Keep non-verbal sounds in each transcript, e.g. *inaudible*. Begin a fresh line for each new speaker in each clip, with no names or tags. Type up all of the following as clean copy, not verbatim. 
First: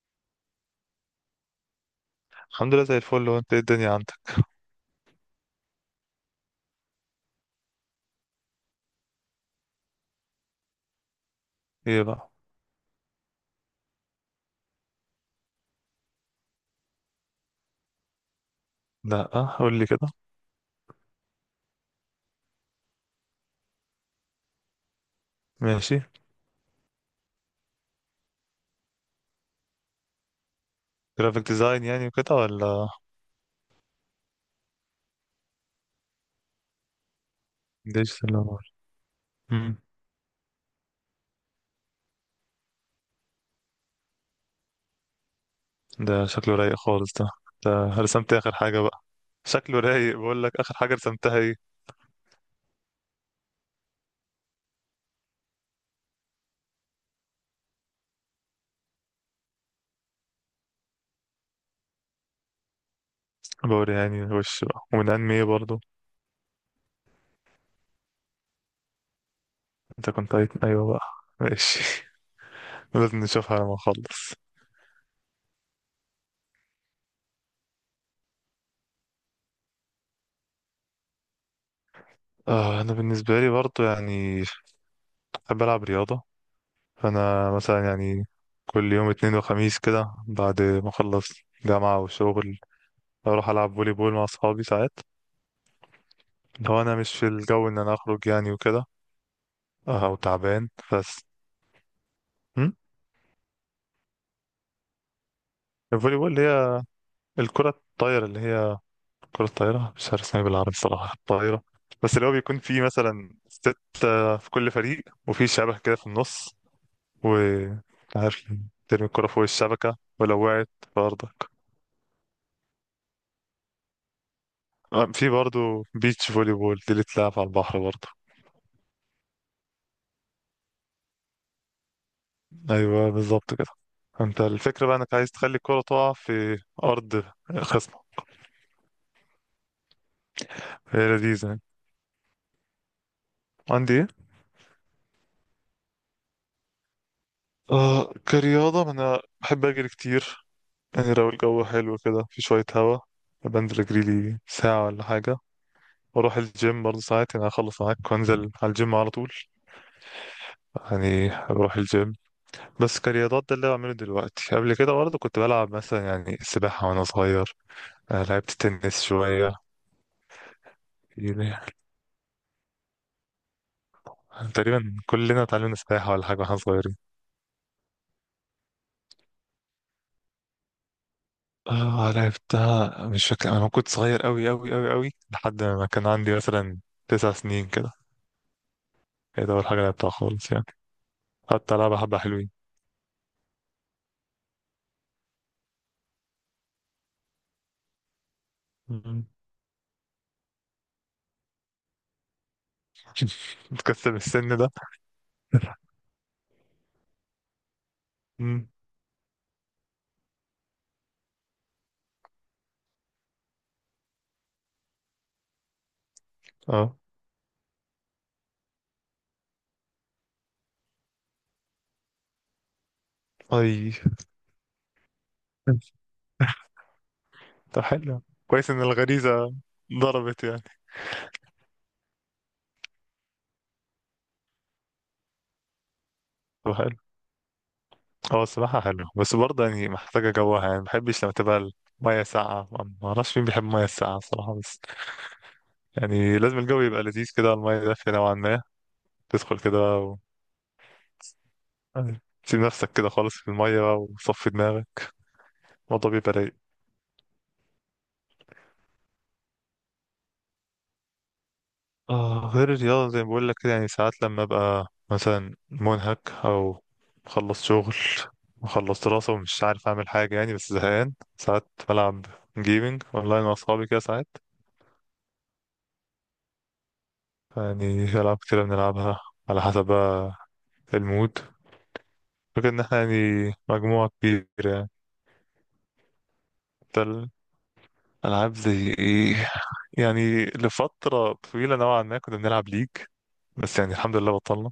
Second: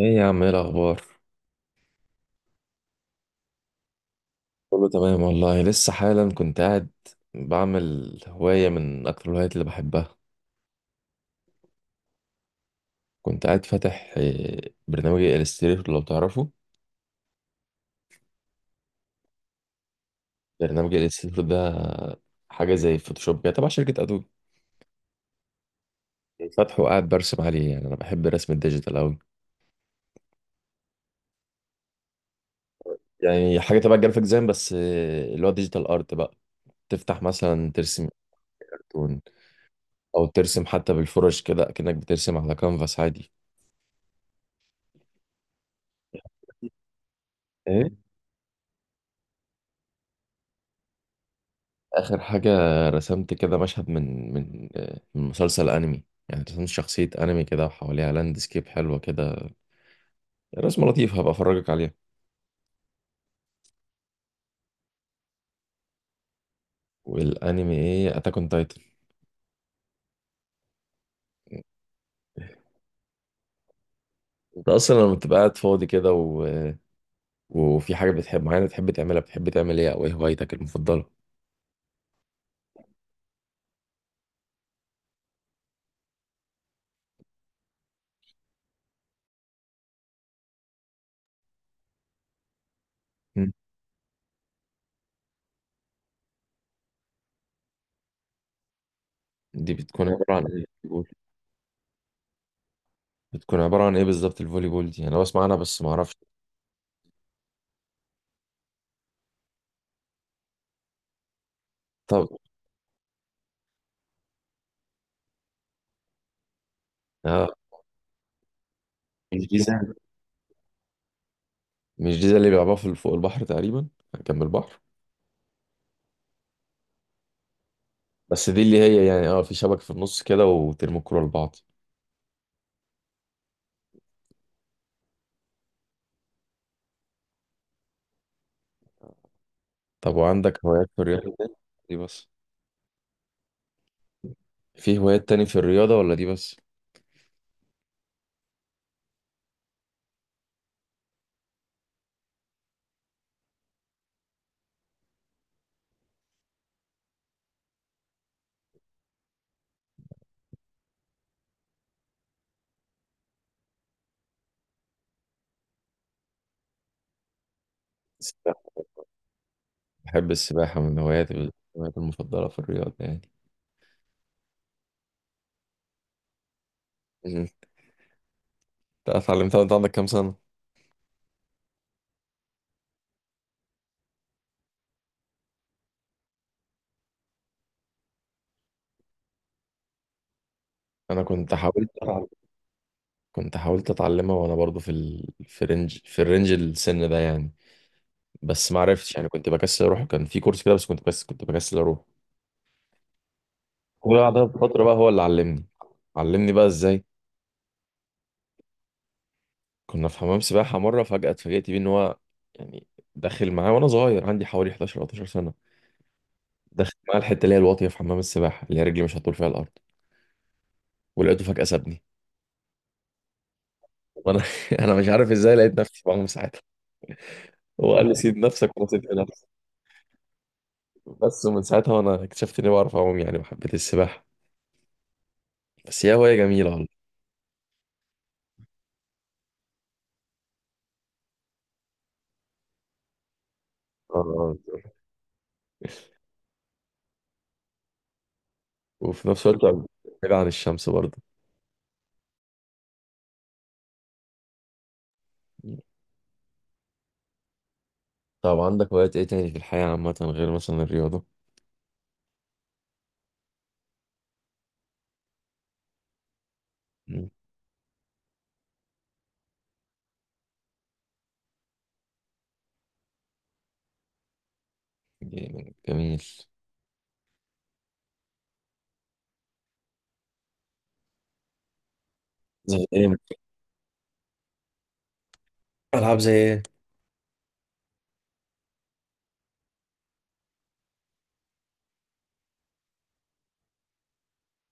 ايه يا عم، ايه الاخبار؟
الحمد لله زي الفل. هو انت ايه الدنيا عندك؟
كله تمام والله، لسه حالا كنت قاعد بعمل هواية من اكتر الهوايات اللي بحبها.
ايه بقى؟
كنت قاعد فاتح برنامج الستريتور لو تعرفه.
لا، قول لي كده.
برنامج الستريتور ده حاجة زي فوتوشوب كده، تبع شركة ادوبي.
ماشي.
فاتحه وقاعد برسم عليه، يعني انا بحب الرسم الديجيتال اوي.
جرافيك ديزاين يعني وكده ولا
يعني حاجة تبع الجرافيك ديزاين، بس اللي هو ديجيتال ارت بقى. تفتح مثلا ترسم
ديجيتال ولا؟
كرتون
امم
او ترسم حتى بالفرش كده، كأنك بترسم على كانفاس عادي.
ده شكله رايق خالص ده. ده
ايه؟
رسمت اخر حاجه بقى؟ شكله رايق، بقول لك اخر حاجه رسمتها ايه؟
آخر حاجة رسمت كده مشهد من مسلسل أنمي. يعني رسمت شخصية أنمي كده وحواليها لاندسكيب حلوة كده. رسمة لطيفة، هبقى أفرجك عليها.
بوري يعني وش بقى، ومن انمي ايه برضو؟
والأنمي أتاك أون تايتن.
ايوه بقى. ماشي *laughs* لازم نشوفها لما نخلص.
أنت أصلا لما بتبقى قاعد فاضي كده وفي حاجة بتحب معينة بتحب تعملها، بتحب تعمل إيه؟ أو إيه هوايتك المفضلة؟
انا بالنسبه لي برضو يعني بحب العب رياضه. فانا مثلا يعني كل يوم اتنين وخميس كده، بعد ما اخلص جامعة وشغل، بروح
مم.
العب فولي بول مع اصحابي ساعات، لو انا مش في الجو ان انا اخرج يعني وكده.
دي بتكون
او
عبارة عن إيه
تعبان
الفوليبول.
بس. هم؟
بتكون عبارة عن إيه بالظبط الفولي بول دي؟ أنا بسمع عنها بس معرفش.
الفولي بول اللي هي الكرة الطايرة، اللي هي كرة الطايرة، مش عارف اسمها إيه بالعربي الصراحة، الطايرة. بس اللي
طب،
هو بيكون فيه مثلا ستة في كل فريق، وفي شبكة كده في النص، و
آه.
عارف ترمي الكرة فوق
مش دي زي-
الشبكة، ولو وقعت في أرضك.
مش دي زي اللي بيلعبوها فوق البحر تقريبا، جنب البحر.
في برضه بيتش فولي بول، دي اللي بتلعب على البحر برضه.
بس دي اللي هي، يعني في شبكة في النص كده وترموا الكورة لبعض.
أيوه بالظبط كده. انت الفكرة بقى انك عايز تخلي الكرة تقع في أرض خصم.
طب وعندك هوايات في
هي
الرياضة تاني؟
لذيذة.
دي بس؟
عندي ايه؟
في هوايات تاني في الرياضة ولا دي بس؟
آه، كرياضة أنا بحب أجري كتير. يعني لو الجو حلو كده في شوية هوا، بنزل أجري لي ساعة ولا حاجة. وأروح الجيم برضه ساعات، يعني أخلص معاك وأنزل على الجيم على طول. يعني بروح الجيم. بس كرياضات ده اللي بعمله دلوقتي. قبل كده برضه كنت بلعب مثلا يعني سباحة وأنا صغير. آه، لعبت
السباحة.
تنس شوية.
بحب السباحة، من هواياتي من
يعني
هواياتي المفضلة في الرياضة يعني.
تقريبا كلنا اتعلمنا سباحة ولا حاجة واحنا صغيرين.
مم. انت اتعلمتها وانت عندك كام سنة؟
اه، لعبتها، مش فاكر، انا كنت صغير قوي قوي قوي قوي، لحد ما كان عندي مثلا 9 سنين كده. هي ده اول حاجه لعبتها خالص يعني.
انا كنت
حتى
حاولت
لعبه حبه
أتعلم.
حلوين.
كنت حاولت اتعلمها وانا برضو في ال... في رينج في الرينج السن ده يعني. بس ما عرفتش،
مم.
يعني كنت بكسل اروح. كان في كورس كده بس كنت بس كنت بكسل اروح.
*laughs* تكسب
وبعدها
السن ده.
بفترة بقى هو اللي علمني. علمني بقى ازاي.
مم.
كنا في حمام سباحة مرة، فجأة اتفاجئت بيه إن هو، يعني، داخل معاه وأنا صغير عندي حوالي 11 أو 12 سنة. داخل
اه.
معاه الحتة اللي هي الواطية في حمام السباحة، اللي هي رجلي مش هتطول فيها الأرض. ولقيته فجأة سابني،
اي.
وأنا *laughs* أنا مش عارف إزاي لقيت نفسي بعوم ساعتها.
*laughs* طب
هو قال لي
حلو.
سيب نفسك
كويس ان
وأنا سبت نفسي.
الغريزه ضربت يعني.
بس ومن ساعتها وأنا اكتشفت إني بعرف أعوم يعني، وحبيت السباحة. بس هي هواية جميلة
طب
والله.
حلو. اه الصراحه حلو، بس برضه يعني محتاجه جوها. يعني ما بحبش لما تبقى الميه ساقعه. ما اعرفش مين بيحب الميه الساقعه
آه.
الصراحه. بس يعني لازم الجو يبقى لذيذ كده، الميه دافيه نوعا ما،
وفي نفس
تدخل
الوقت
كده.
بعيد عن الشمس برضه.
أيوة. سيب نفسك كده خالص في المية بقى وصفي دماغك، الموضوع بيبقى رايق.
طب عندك هوايات إيه تاني في الحياة عامة غير مثلا الرياضة؟
آه، غير الرياضة زي ما بقول لك كده، يعني ساعات لما أبقى مثلا منهك، أو
مم.
مخلص شغل، مخلص دراسة، ومش عارف أعمل حاجة يعني، بس زهقان ساعات، بلعب جيمنج أونلاين مع أصحابي كده ساعات.
جميل.
يعني في ألعاب كتيرة بنلعبها، على حسب بقى المود. فكرة إن
زي
احنا
إيه؟
يعني مجموعة كبيرة. يعني
ألعاب زي إيه؟
ده الألعاب زي إيه. يعني لفترة طويلة نوعا ما كنا بنلعب ليج، بس يعني الحمد لله بطلنا.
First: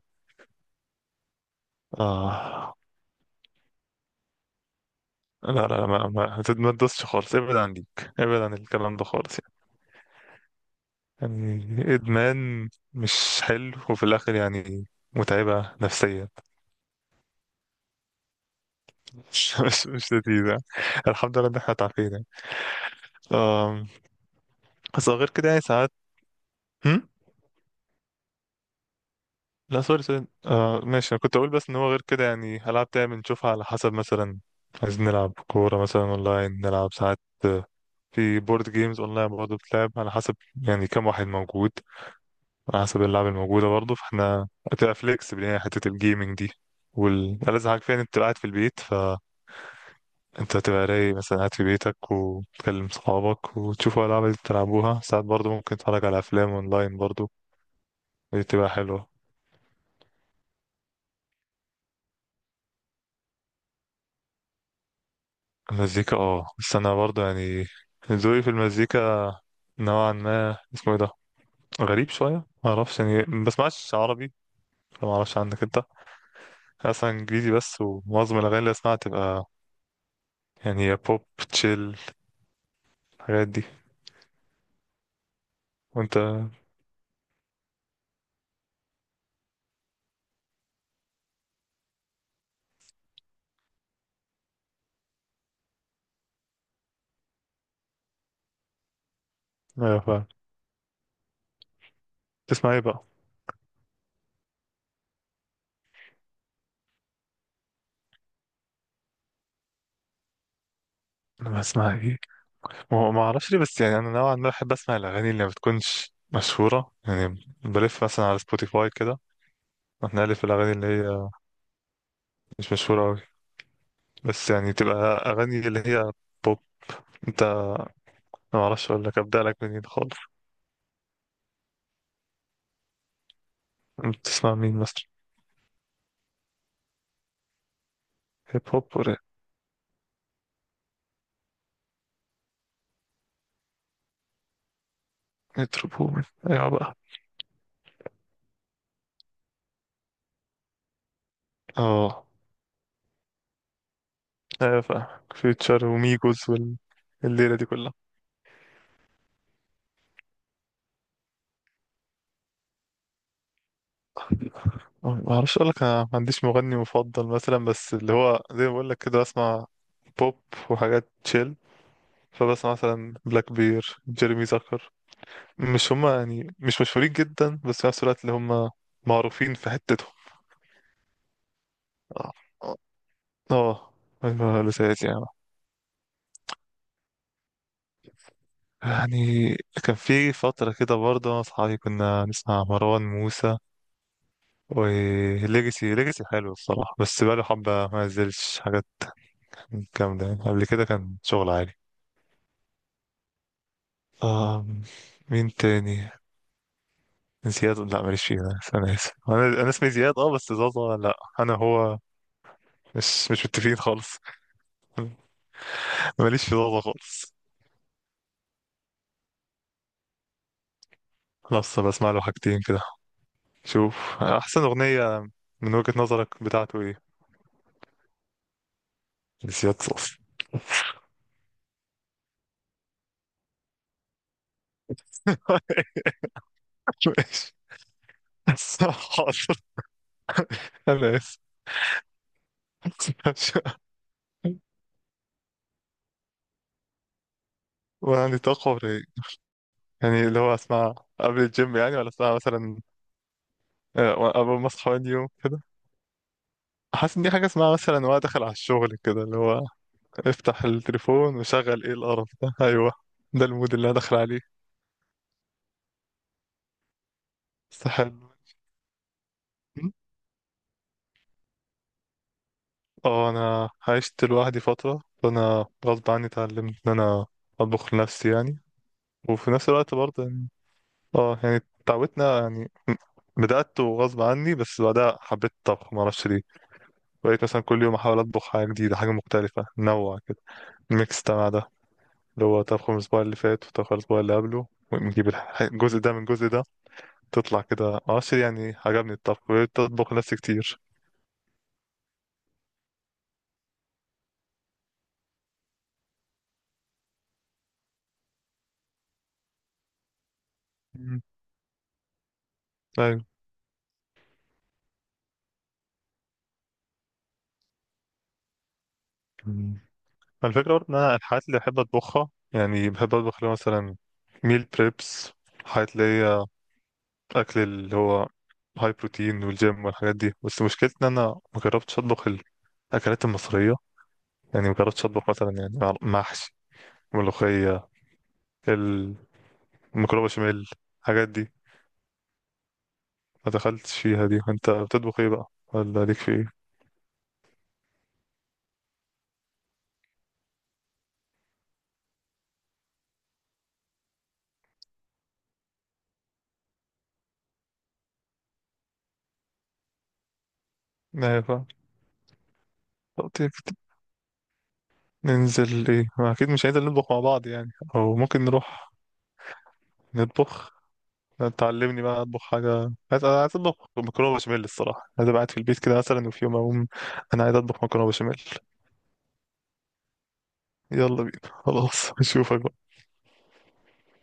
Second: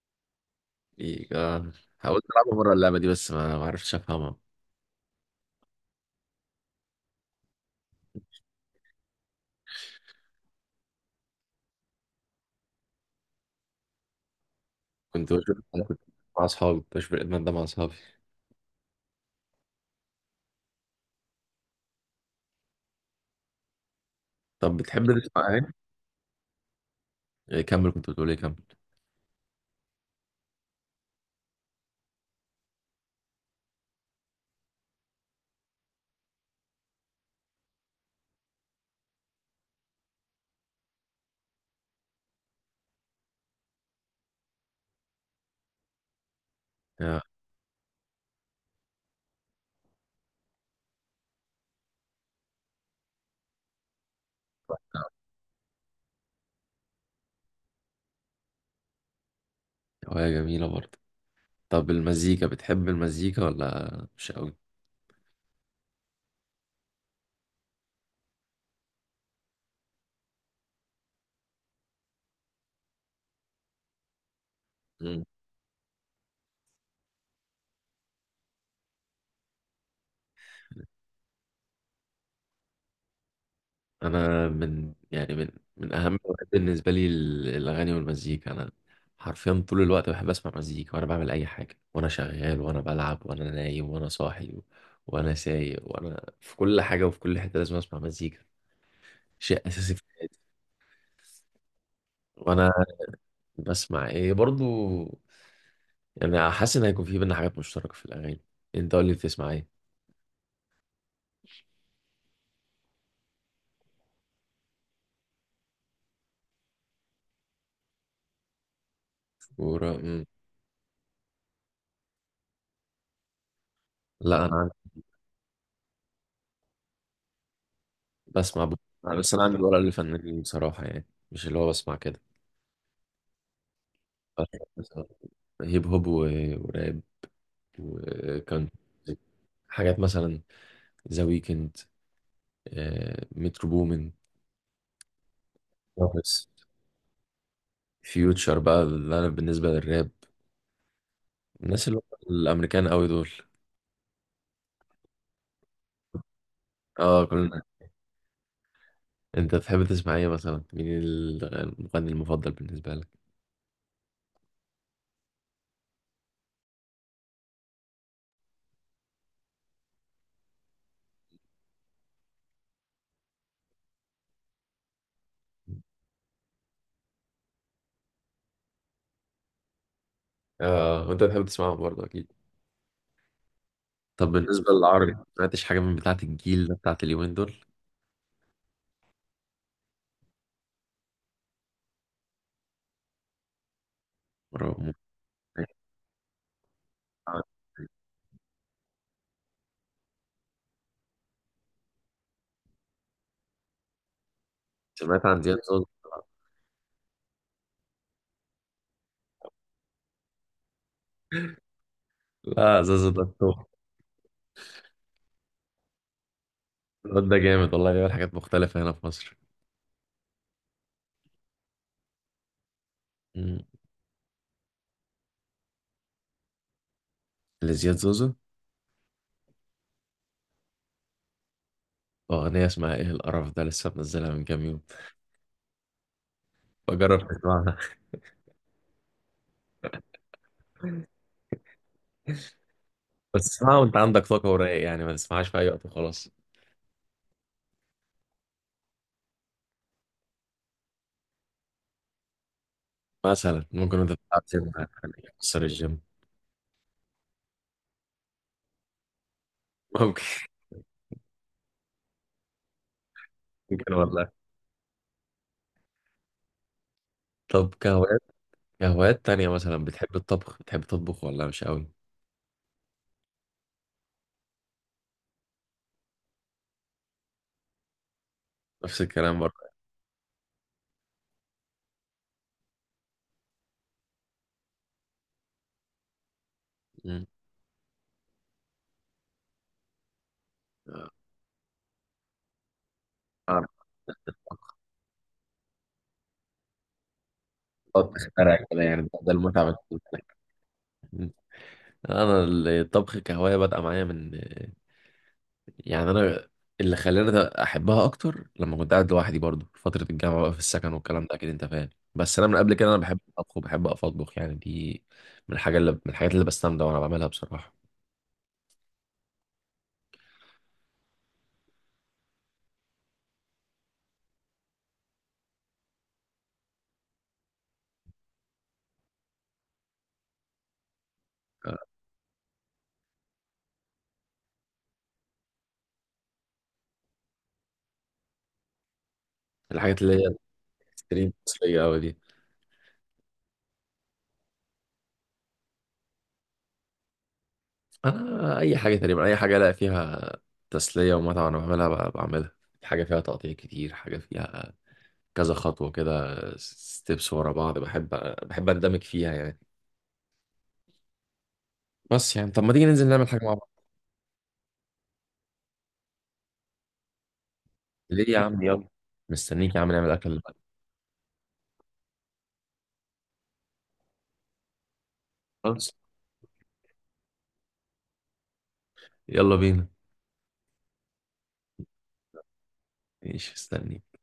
إيه، آه. حاولت ألعبها مرة،
آه،
اللعبة دي بس ما عرفتش أفهمها.
لا لا لا، ما تدوسش خالص، ابعد عن ديك، ابعد عن الكلام ده خالص يعني. يعني إدمان مش حلو، وفي الآخر يعني
كنت بشوف،
متعبة
أنا كنت
نفسيا.
مع أصحابي كنت بشوف الإدمان ده مع أصحابي.
*laughs* مش لذيذة يعني. الحمد لله إن احنا تعافينا يعني. آم،
طب بتحب
بس غير
تسمع
كده يعني
أغاني؟
ساعات. هم؟
*laughs* كمل، كنت بتقول إيه، كمل.
لا سوري سوري، آه ماشي. أنا كنت أقول بس إن هو غير كده يعني ألعاب تاني بنشوفها على حسب. مثلا عايزين نلعب كورة مثلا أونلاين، نلعب ساعات. آه، في بورد جيمز أونلاين برضه، بتلعب على حسب يعني كم واحد موجود، على حسب اللعبة الموجودة برضه. فاحنا هتبقى فليكسبل يعني حتة الجيمنج دي.
آه.
والألذ حاجة فيها إن أنت تبقى قاعد في البيت، فأنت هتبقى رايق، مثلا قاعد في بيتك وتكلم صحابك وتشوفوا ألعاب اللي بتلعبوها. ساعات برضه ممكن تتفرج على أفلام أونلاين برضه، دي بتبقى حلوة.
هواية جميلة برضه. طب المزيكا، بتحب المزيكا ولا مش قوي؟
المزيكا، اه، بس أنا برضه يعني ذوقي في المزيكا نوعا ما، اسمه ايه ده، غريب شوية. معرفش يعني، ما بسمعش عربي،
مم.
فمعرفش عنك انت. أنا أصلا إنجليزي بس، ومعظم الأغاني اللي أسمعها تبقى يعني يا بوب، تشيل، الحاجات دي.
أنا من، يعني، من أهم
وانت؟
الهوايات بالنسبة لي الأغاني والمزيكا. أنا حرفيا طول الوقت بحب أسمع مزيكا، وأنا بعمل أي حاجة، وأنا شغال، وأنا بلعب، وأنا نايم، وأنا صاحي، وأنا سايق، وأنا في كل حاجة، وفي كل حتة لازم أسمع مزيكا. شيء اساسي
ايوه فاهم.
وانا
تسمع ايه بقى؟
بسمع ايه برضو. يعني حاسس ان هيكون في بينا حاجات مشتركه في الاغاني. انت قول لي بتسمع ايه.
انا بسمع ايه؟ ما اعرفش ليه، بس يعني انا نوعا ما بحب اسمع الاغاني اللي ما بتكونش مشهوره. يعني بلف مثلا على سبوتيفاي كده،
ورا. مم.
بنقلب في الاغاني اللي هي مش مشهوره قوي.
لا،
بس يعني تبقى اغاني اللي هي بوب. انت، ما
بسمع
اعرفش اقول لك
بس انا
ابدا لك
عندي ورقه
منين خالص.
للفنانين بصراحه، يعني مش اللي هو بسمع كده.
انت بتسمع مين
بس
مثلا؟
هيب هوب وراب.
هيب
وكان
هوب ولا؟
حاجات مثلا، ذا ويكند، مترو بومن،
متروبول،
بس
ايوه بقى.
فيوتشر بقى، اللي انا بالنسبه للراب، الناس اللي
اه،
هم الامريكان قوي دول.
ايوه فاهم، فيوتشر وميجوز وال...
اه،
الليله
كلنا.
دي كلها.
انت تحب تسمع ايه مثلا؟ مين المغني المفضل بالنسبه لك؟
آه، ما اعرفش اقول لك، انا ما عنديش مغني مفضل مثلا، بس اللي هو زي ما بقول لك كده بسمع بوب وحاجات تشيل. فبسمع مثلا بلاك بير، جيرمي زكر. مش هما يعني مش مشهورين جدا، بس في نفس الوقت اللي هما معروفين في حتتهم.
اه، وانت بتحب تسمعهم برضه اكيد.
اه. اه. آه،
طب
أيوة،
بالنسبه
لساتي
للعربي،
يعني.
ما سمعتش حاجه من بتاعه الجيل ده، بتاعه اليومين دول.
يعني كان في فترة كده برضه أنا وأصحابي كنا نسمع مروان موسى
ورغم-
وليجاسي. ليجاسي حلو الصراحة، بس بقاله حبة ما نزلش حاجات جامدة يعني، قبل كده كان شغل عادي. آه.
سمعت عن
مين
زياد زوزو.
تاني؟ زياد، لا ماليش فيه، بس انا اسف، انا اسمي زياد، اه، بس زازا لا انا هو.
لا، زوزو ده
مش
التوب.
متفقين خالص *laughs* ماليش في زازا
الواد
خالص.
ده جامد والله، بيعمل حاجات مختلفه هنا في مصر.
خلاص، بسمع له حاجتين كده.
مم.
شوف، احسن اغنية من وجهة نظرك بتاعته ايه؟
لزياد زوزو،
زياد صوص.
اغنيه اسمها ايه القرف ده، لسه منزلها من كام يوم.
*laughs* ماشي،
بجرب تسمعها.
حاضر، انا اسف.
*laughs* بس اسمعها
*laughs*
وانت عندك طاقه ورايق، يعني ما تسمعهاش في اي وقت وخلاص.
وانا عندي طاقة ولا إيه؟ يعني اللي هو اسمع قبل الجيم، يعني ولا اسمع مثلا؟
مثلا ممكن وانت
آه،
بتلعب
اول ما
جيم
اصحى
يعني
يوم،
تكسر الجيم.
حاسس ان دي حاجه اسمها مثلا وانا داخل على الشغل كده، اللي هو
ممكن.
افتح التليفون وشغل ايه القرف ده *laughs* ايوه، ده
*laughs*
المود اللي انا
ممكن
داخل عليه.
والله. طب
بس
كهوايات،
حلو.
تانية مثلا،
م؟
بتحب الطبخ، بتحب تطبخ ولا مش قوي؟
اه، انا عشت لوحدي فتره، فانا غصب عني اتعلمت ان انا اطبخ لنفسي يعني.
نفس الكلام
وفي نفس
برضه.
الوقت برضه يعني، اه يعني اتعودنا يعني. بدأت وغصب عني، بس بعدها حبيت الطبخ معرفش ليه.
مم.
بقيت مثلا كل يوم احاول اطبخ حاجه جديده، حاجه مختلفه، نوع كده ميكس ده، اللي هو تضخم الأسبوع اللي
أنا
فات وتضخم الأسبوع اللي قبله، ونجيب الجزء ده من الجزء ده، تطلع كده
بقعد
عشر.
أخترع
يعني
كده، يعني ده
عجبني
ده
الطبخ،
المتعة بالنسبة
بتطبخ
لي.
نفسي كتير.
انا الطبخ كهواية بدأ معايا من، يعني، انا اللي خلاني ده احبها اكتر لما كنت قاعد لوحدي برضه في فترة الجامعة بقى، في السكن
مم.
والكلام ده اكيد انت فاهم. بس انا من قبل كده انا بحب
أيوة.
الطبخ، وبحب اقف اطبخ يعني. دي من الحاجات اللي بستمتع وانا بعملها بصراحة.
مم. الفكرة برضه إن أنا الحاجات اللي بحب أطبخها، يعني بحب أطبخ اللي هو مثلا ميل بريبس، حاجات اللي هي أكل اللي هو هاي بروتين والجيم والحاجات دي. بس مشكلتي إن أنا مجربتش أطبخ الأكلات المصرية، يعني مجربتش أطبخ مثلا، يعني محشي، ملوخية،
الحاجات اللي
المكرونة
هي
بشاميل، الحاجات
ستريم
دي،
مصرية قوي دي.
ما دخلتش فيها دي. انت بتطبخ ايه بقى ولا ليك في ايه؟
انا اي حاجه تقريبا، اي حاجه الاقي فيها تسليه ومتعه وانا بعملها، بعملها حاجه فيها تقطيع كتير، حاجه فيها كذا خطوه كده، ستيبس ورا بعض، بحب اندمج فيها يعني.
ايوه فاهم.
بس يعني طب، ما تيجي ننزل نعمل
طب
حاجه
تيجي
مع بعض؟
ننزل ايه؟ ما اكيد مش هننزل نطبخ مع بعض يعني، او
ليه يا
ممكن
عم، يلا.
نروح
مستنيك يا عم، نعمل اكل دلوقتي.
نطبخ. تعلمني بقى اطبخ حاجه. عايز، عايز اطبخ مكرونه بشاميل الصراحه. عايز أبقى قاعد في البيت
خلاص.
كده مثلا، وفي يوم اقوم انا عايز اطبخ مكرونه بشاميل.
يلا بينا.
يلا بينا. خلاص *laughs* اشوفك بقى.
ماشي، مستنيك.